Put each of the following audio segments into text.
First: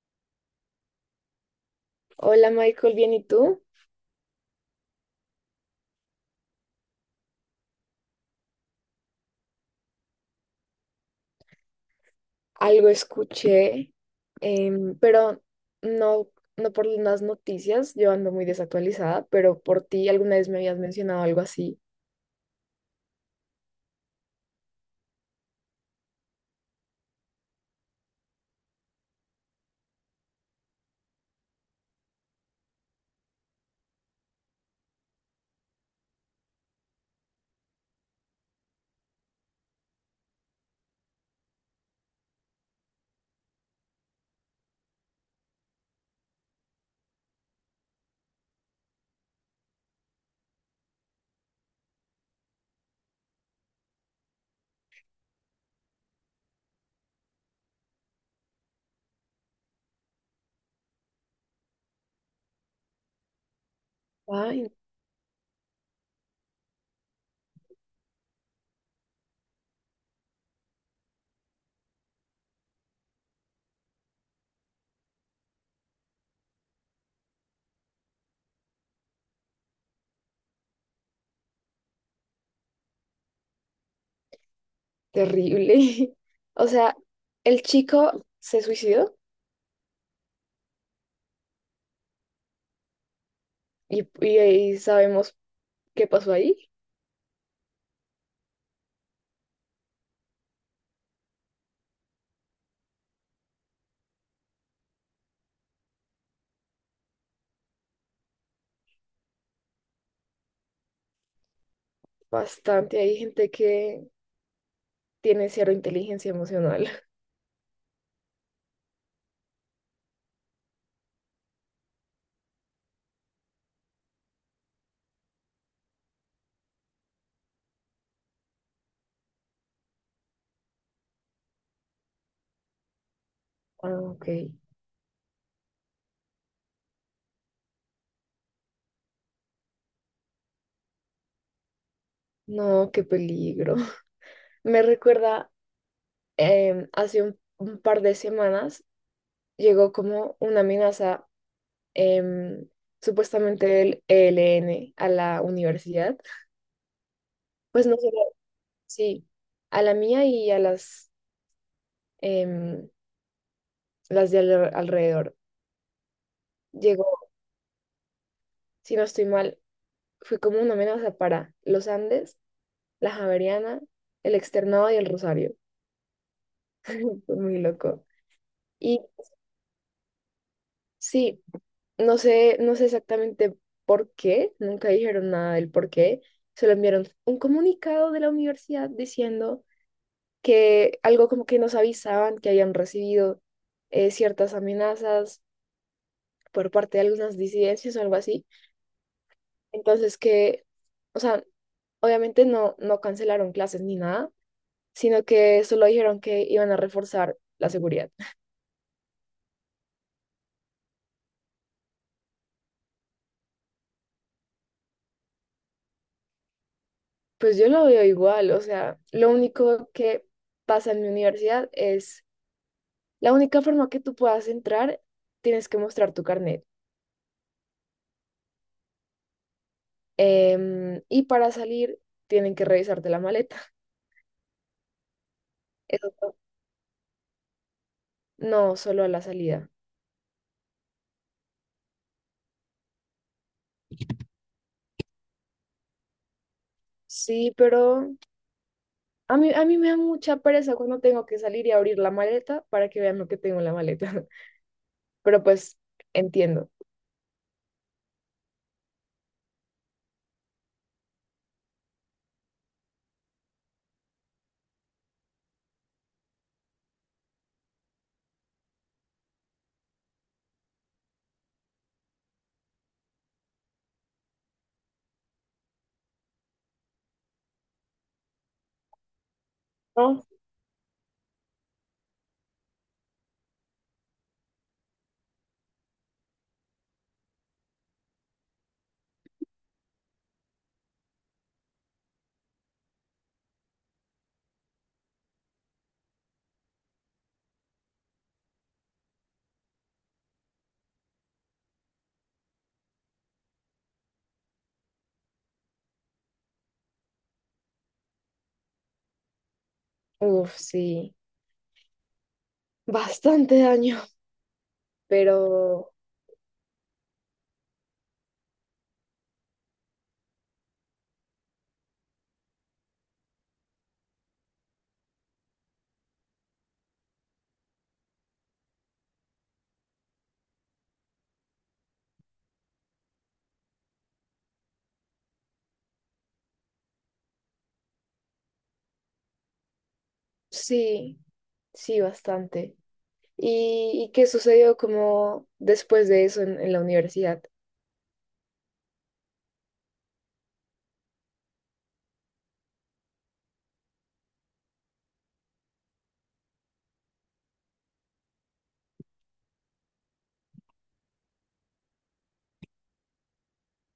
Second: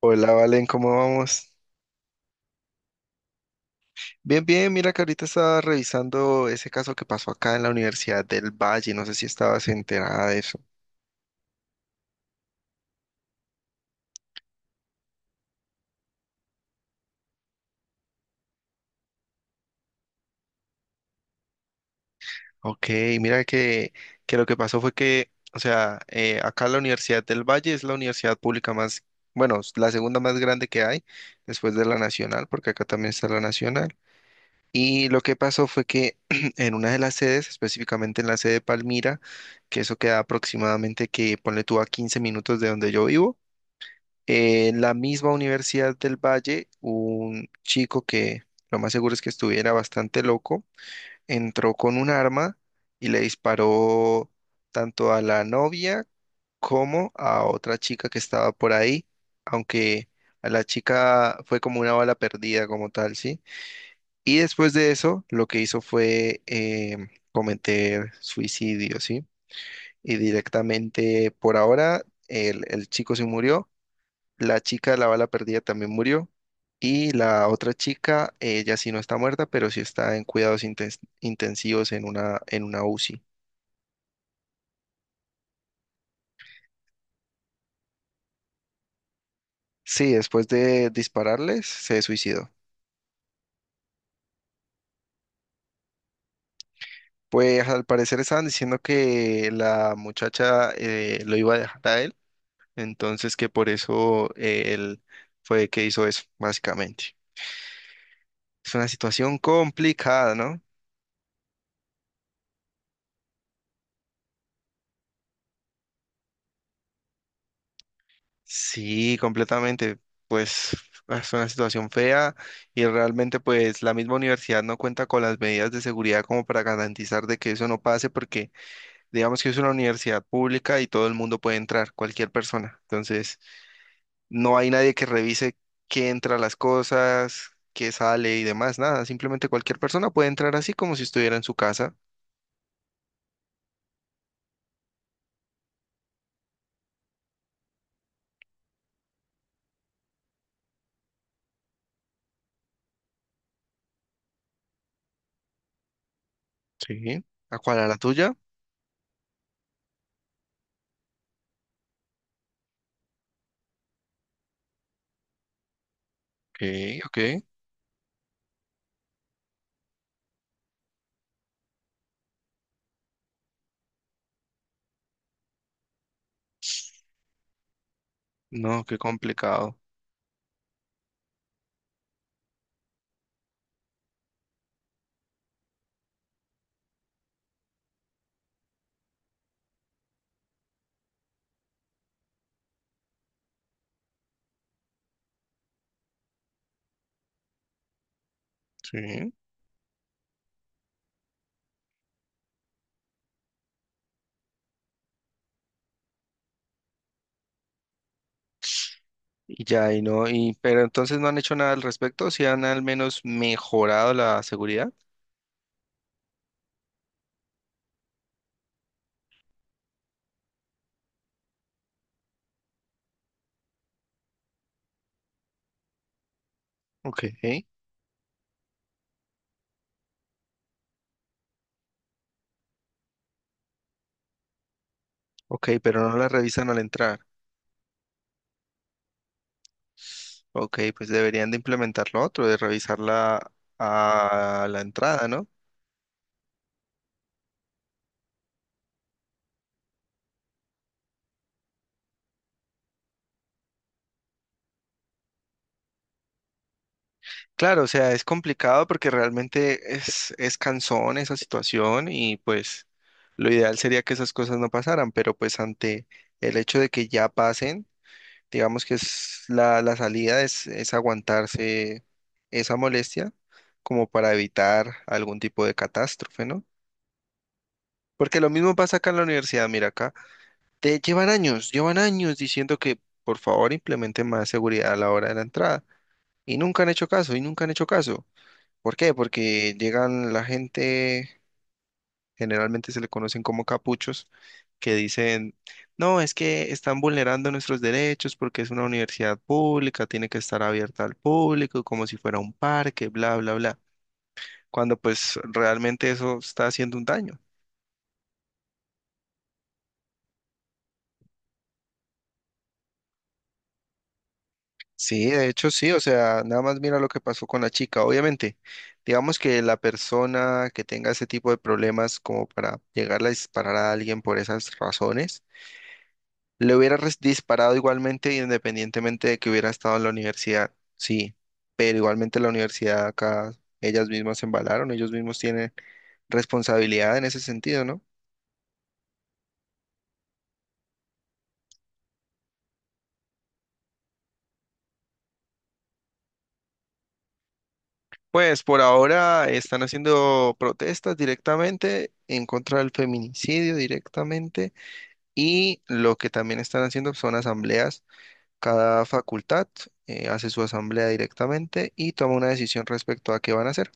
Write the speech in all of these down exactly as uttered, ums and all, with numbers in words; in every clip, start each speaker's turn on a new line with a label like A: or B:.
A: Hola, Valen, ¿cómo vamos?
B: Hola Michael, bien, ¿y tú?
A: Bien, bien, mira que ahorita estaba revisando ese caso que pasó acá en la Universidad del Valle, no sé si estabas enterada de eso.
B: Algo escuché, em, pero no, no por las noticias, yo ando muy desactualizada, pero por ti alguna vez me habías mencionado algo así.
A: Ok, mira que, que lo que pasó fue que, o sea, eh, acá la Universidad del Valle es la universidad pública más, bueno, es la segunda más grande que hay después de la Nacional, porque acá también está la Nacional. Y lo que pasó fue que en una de las sedes, específicamente en la sede de Palmira, que eso queda aproximadamente que ponle tú a quince minutos de donde yo vivo. En la misma Universidad del Valle, un chico que lo más seguro es que estuviera bastante loco, entró con un arma y le disparó tanto a la novia como a otra chica que estaba por ahí, aunque a la chica fue como una bala perdida como tal, ¿sí? Y
B: Ay,
A: después de eso, lo que hizo fue em, cometer suicidio, ¿sí? Y directamente por ahora el el chico se murió, la chica de la bala perdida también murió. Y la otra chica, ella sí no está muerta, pero sí está en cuidados inten- intensivos en una, en una UCI.
B: terrible. O sea, el chico se suicidó
A: Sí, después de dispararles, se suicidó.
B: y, y, ahí sabemos qué pasó ahí.
A: Pues al parecer estaban diciendo que la muchacha eh, lo iba a dejar a él, entonces que por eso eh, él fue que hizo eso, básicamente. Es una situación complicada, ¿no?
B: Bastante, hay gente que tiene cero inteligencia emocional.
A: Sí, completamente. Pues es una situación fea y realmente pues la misma universidad no cuenta con las medidas de seguridad como para garantizar de que eso no pase porque digamos que es una universidad pública y todo el mundo puede entrar, cualquier persona. Entonces
B: Ah, ok.
A: no hay nadie que revise qué entra a las cosas, qué sale y demás, nada. Simplemente cualquier persona puede entrar así como si estuviera en su casa.
B: No, qué peligro. Me recuerda em, hace un un par de semanas. Llegó como una amenaza, em, supuestamente del E L N a la universidad,
A: Sí. ¿A cuál? ¿A
B: pues
A: la
B: no solo,
A: tuya?
B: sí, a la mía y a las, em, las de al- alrededor.
A: Ok, ok.
B: Llegó, si no estoy mal, fue como una amenaza para los Andes, la Javeriana, el Externado y el Rosario. Fue muy loco.
A: No, qué
B: Y
A: complicado.
B: sí, no sé, no sé exactamente por qué, nunca dijeron nada del por qué. Solo enviaron un comunicado de la universidad diciendo que algo como que nos avisaban que habían recibido eh, ciertas amenazas por parte de algunas disidencias o algo así.
A: Sí.
B: Entonces que, o sea, obviamente no, no cancelaron clases ni nada, sino que solo dijeron que iban a reforzar la seguridad.
A: Y ya, y no, y, pero entonces no han hecho nada al respecto, si han al menos mejorado la seguridad.
B: Pues yo lo veo igual, o sea, lo único que pasa en mi universidad es, la única forma que tú puedas entrar, tienes que mostrar tu carnet.
A: Ok,
B: Em, y para salir, tienen que revisarte la maleta.
A: ok, pero no la
B: Eso
A: revisan al entrar.
B: no, solo a la salida.
A: Ok, pues deberían de implementar lo otro, de revisarla a la entrada, ¿no?
B: Sí, pero a mí, a mí me da mucha pereza cuando tengo que salir y abrir la maleta para que vean lo que tengo en la maleta. Pero pues entiendo,
A: Claro, o sea, es complicado porque realmente es, es cansón esa situación y pues lo ideal sería que esas cosas no pasaran, pero pues ante el hecho de que ya pasen, digamos que es la, la salida es, es aguantarse esa molestia como para evitar algún tipo de catástrofe, ¿no? Porque lo mismo pasa acá en la universidad, mira acá,
B: ¿no?
A: te llevan años, llevan años diciendo que por favor implementen más seguridad a la hora de la entrada y nunca han hecho caso, y nunca han hecho caso. ¿Por qué? Porque llegan la gente, generalmente se le conocen como capuchos, que dicen, no, es que están vulnerando nuestros derechos porque es una universidad pública, tiene que estar abierta al público, como si fuera un parque, bla, bla, bla, cuando pues realmente eso está haciendo un daño.
B: Uf, sí, bastante daño,
A: Sí, de hecho sí,
B: pero
A: o sea, nada más mira lo que pasó con la chica. Obviamente, digamos que la persona que tenga ese tipo de problemas como para llegar a disparar a alguien por esas razones, le hubiera res- disparado igualmente, independientemente de que hubiera estado en la universidad, sí, pero igualmente la universidad acá, ellas mismas se embalaron, ellos mismos tienen responsabilidad en ese sentido, ¿no?
B: sí, sí, bastante. ¿Y, y qué sucedió como después de eso en, en la universidad?
A: Pues por ahora están haciendo protestas directamente en contra del feminicidio directamente y lo que también están haciendo son asambleas. Cada facultad eh, hace su asamblea directamente y toma una decisión respecto a qué van a hacer.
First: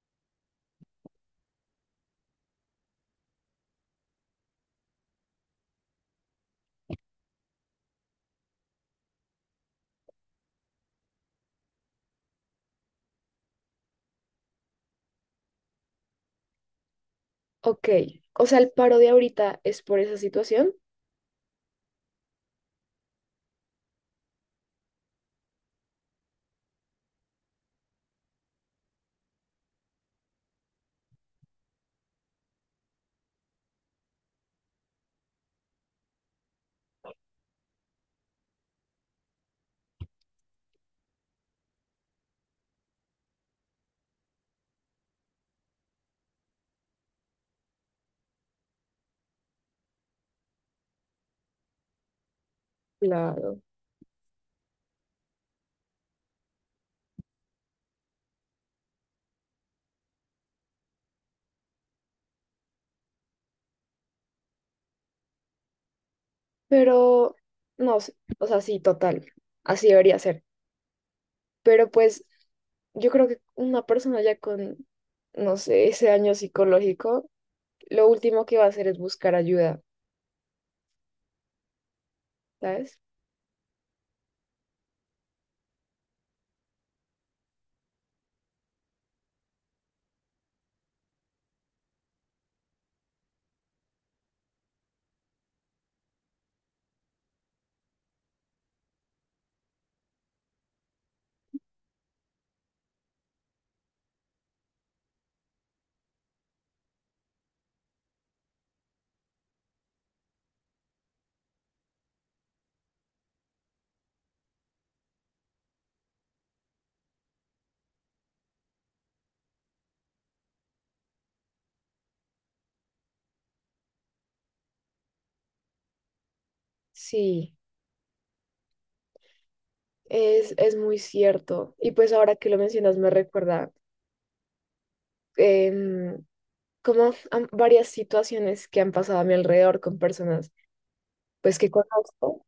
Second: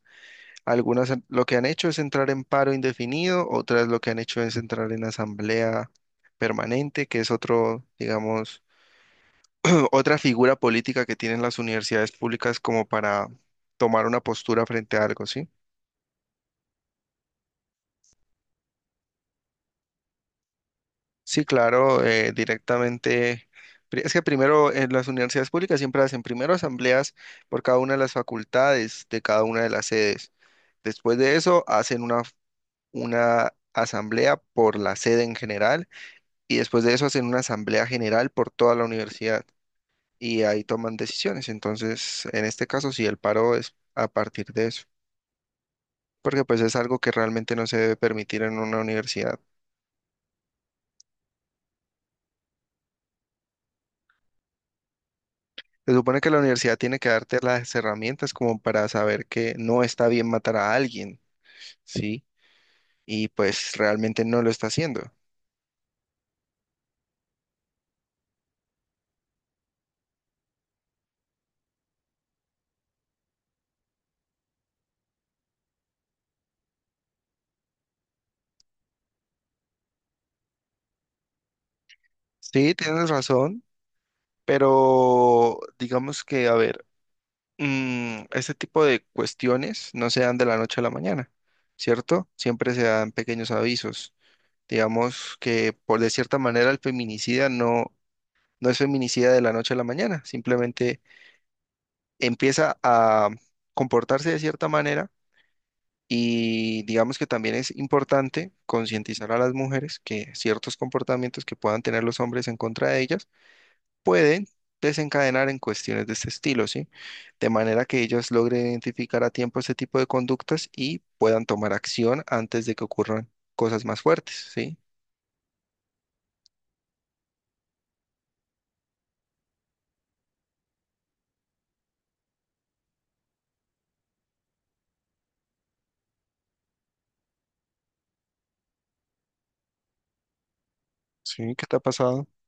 A: Algunas en- lo que han hecho es entrar en paro indefinido, otras lo que han hecho es entrar en asamblea permanente, que es otro, digamos, otra figura política que tienen las universidades públicas como para tomar una postura frente a algo, ¿sí?
B: Ok, o sea, el paro de ahorita es por esa situación.
A: Sí, claro, eh, directamente. pri- Es que primero en las universidades públicas siempre hacen primero asambleas por cada una de las facultades de cada una de las sedes. Después de eso hacen una, una asamblea por la sede en general y después de eso hacen una asamblea general por toda la universidad y ahí toman decisiones. Entonces, en este caso, sí, el paro es a partir de eso, porque pues es algo que realmente no se debe permitir en una universidad.
B: Claro.
A: Se supone que la universidad tiene que darte las herramientas como para saber que no está bien matar a alguien, ¿sí? Y pues realmente no lo está haciendo.
B: Pero, no, sé, o sea, sí, total, así debería ser. Pero pues yo creo que una persona ya con, no sé, ese daño psicológico, lo último que va a hacer es buscar ayuda,
A: Sí,
B: ¿sabes?
A: tienes razón, pero digamos que, a ver, mm, este tipo de cuestiones no se dan de la noche a la mañana, ¿cierto? Siempre se dan pequeños avisos. Digamos que por de cierta manera el feminicida no, no es feminicida de la noche a la mañana, simplemente empieza a comportarse de cierta manera y digamos que también es importante concientizar a las mujeres que ciertos comportamientos que puedan tener los hombres en contra de ellas pueden desencadenar en cuestiones de este estilo, ¿sí? De manera que ellos logren identificar a tiempo este tipo de conductas y puedan tomar acción antes de que ocurran cosas más fuertes, ¿sí?
B: Sí, es, es muy cierto. Y pues ahora que lo mencionas me recuerda em, como a varias situaciones que han pasado a mi alrededor con personas
A: Sí,
B: pues
A: ¿qué
B: que
A: te ha pasado?
B: conozco.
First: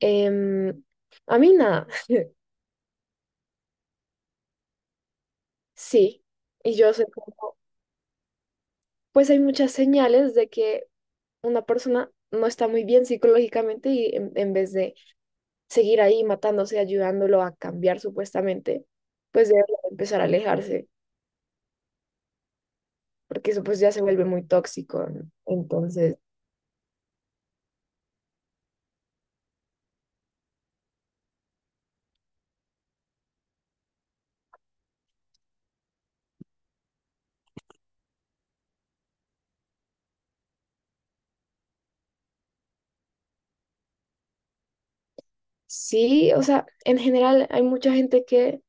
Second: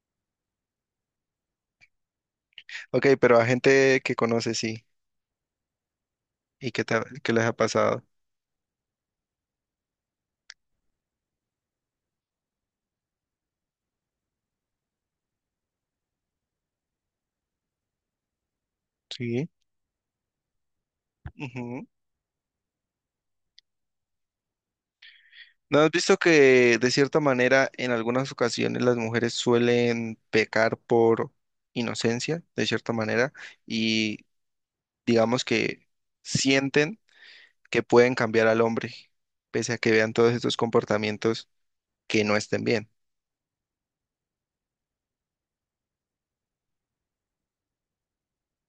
B: Em, a mí nada,
A: Ok, pero a gente que conoces, sí,
B: sí.
A: y
B: Y
A: que,
B: yo
A: te ha-
B: sé,
A: que les ha
B: como,
A: pasado.
B: pues hay muchas señales de que una persona no está muy bien psicológicamente y en en vez de seguir ahí matándose, ayudándolo a cambiar supuestamente,
A: Sí.
B: pues debe empezar a alejarse,
A: Ujú.
B: porque eso pues ya se vuelve muy tóxico, ¿no?
A: ¿No has visto
B: Entonces,
A: que de cierta manera en algunas ocasiones las mujeres suelen pecar por inocencia, de cierta manera, y digamos que sienten que pueden cambiar al hombre, pese a que vean todos estos comportamientos que no estén bien?
B: sí, o sea, en general hay mucha gente que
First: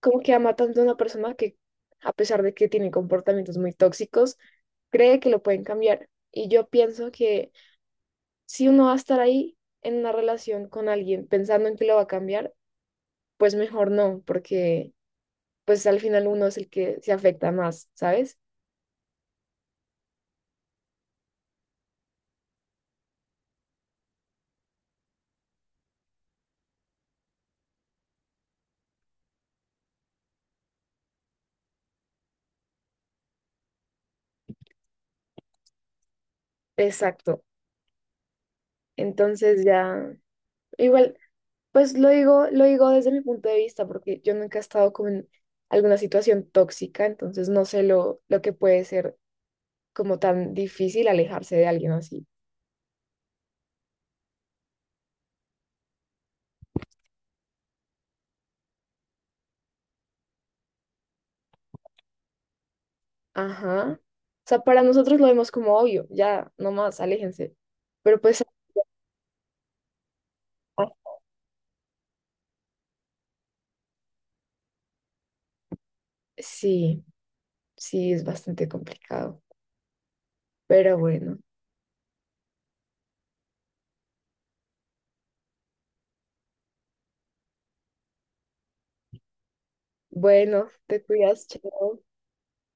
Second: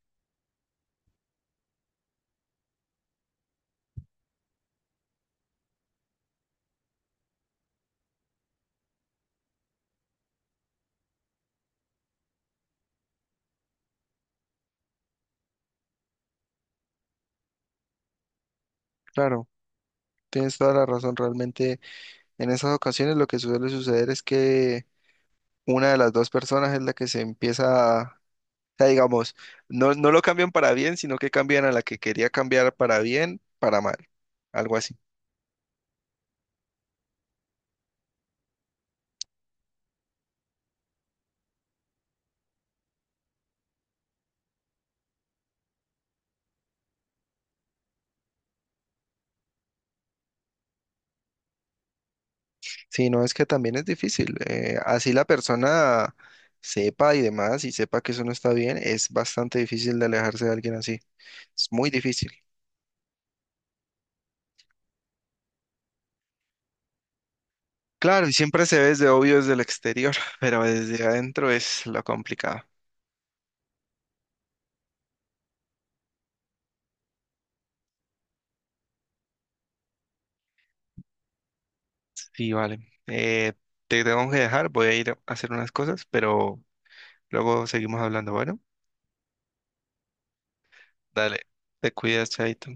B: como que ama tanto a una persona que a pesar de que tiene comportamientos muy tóxicos, cree que lo pueden cambiar. Y yo pienso que si uno va a estar ahí en una relación con alguien pensando en que lo va a cambiar, pues mejor no, porque pues al final uno es el que se afecta más, ¿sabes?
A: Claro, tienes toda la razón. Realmente en esas ocasiones lo que suele suceder es que una de las dos personas es la que se empieza a, o sea, digamos, no, no lo cambian para bien, sino que cambian a la que quería cambiar para bien, para mal, algo así.
B: Exacto. Entonces ya, igual, pues lo digo, lo digo desde mi punto de vista, porque yo nunca he estado como en alguna situación tóxica, entonces no sé lo, lo que puede ser como tan difícil alejarse de alguien así.
A: Sí, no, es que también es difícil. Eh, así la persona sepa y demás y sepa que eso no está bien, es bastante difícil de alejarse de alguien así. Es muy difícil.
B: Ajá. O sea, para nosotros lo vemos como obvio, ya, nomás, aléjense. Pero
A: Claro, y
B: pues
A: siempre se ve desde obvio desde el exterior, pero desde
B: ah,
A: adentro es lo complicado.
B: sí, sí, es bastante complicado. Pero bueno,
A: Sí, vale. Eh, te tengo que dejar, voy a ir a hacer unas cosas, pero luego seguimos hablando. Bueno,
B: bueno, te
A: dale,
B: cuidas,
A: te
B: chao.
A: cuidas, chaito.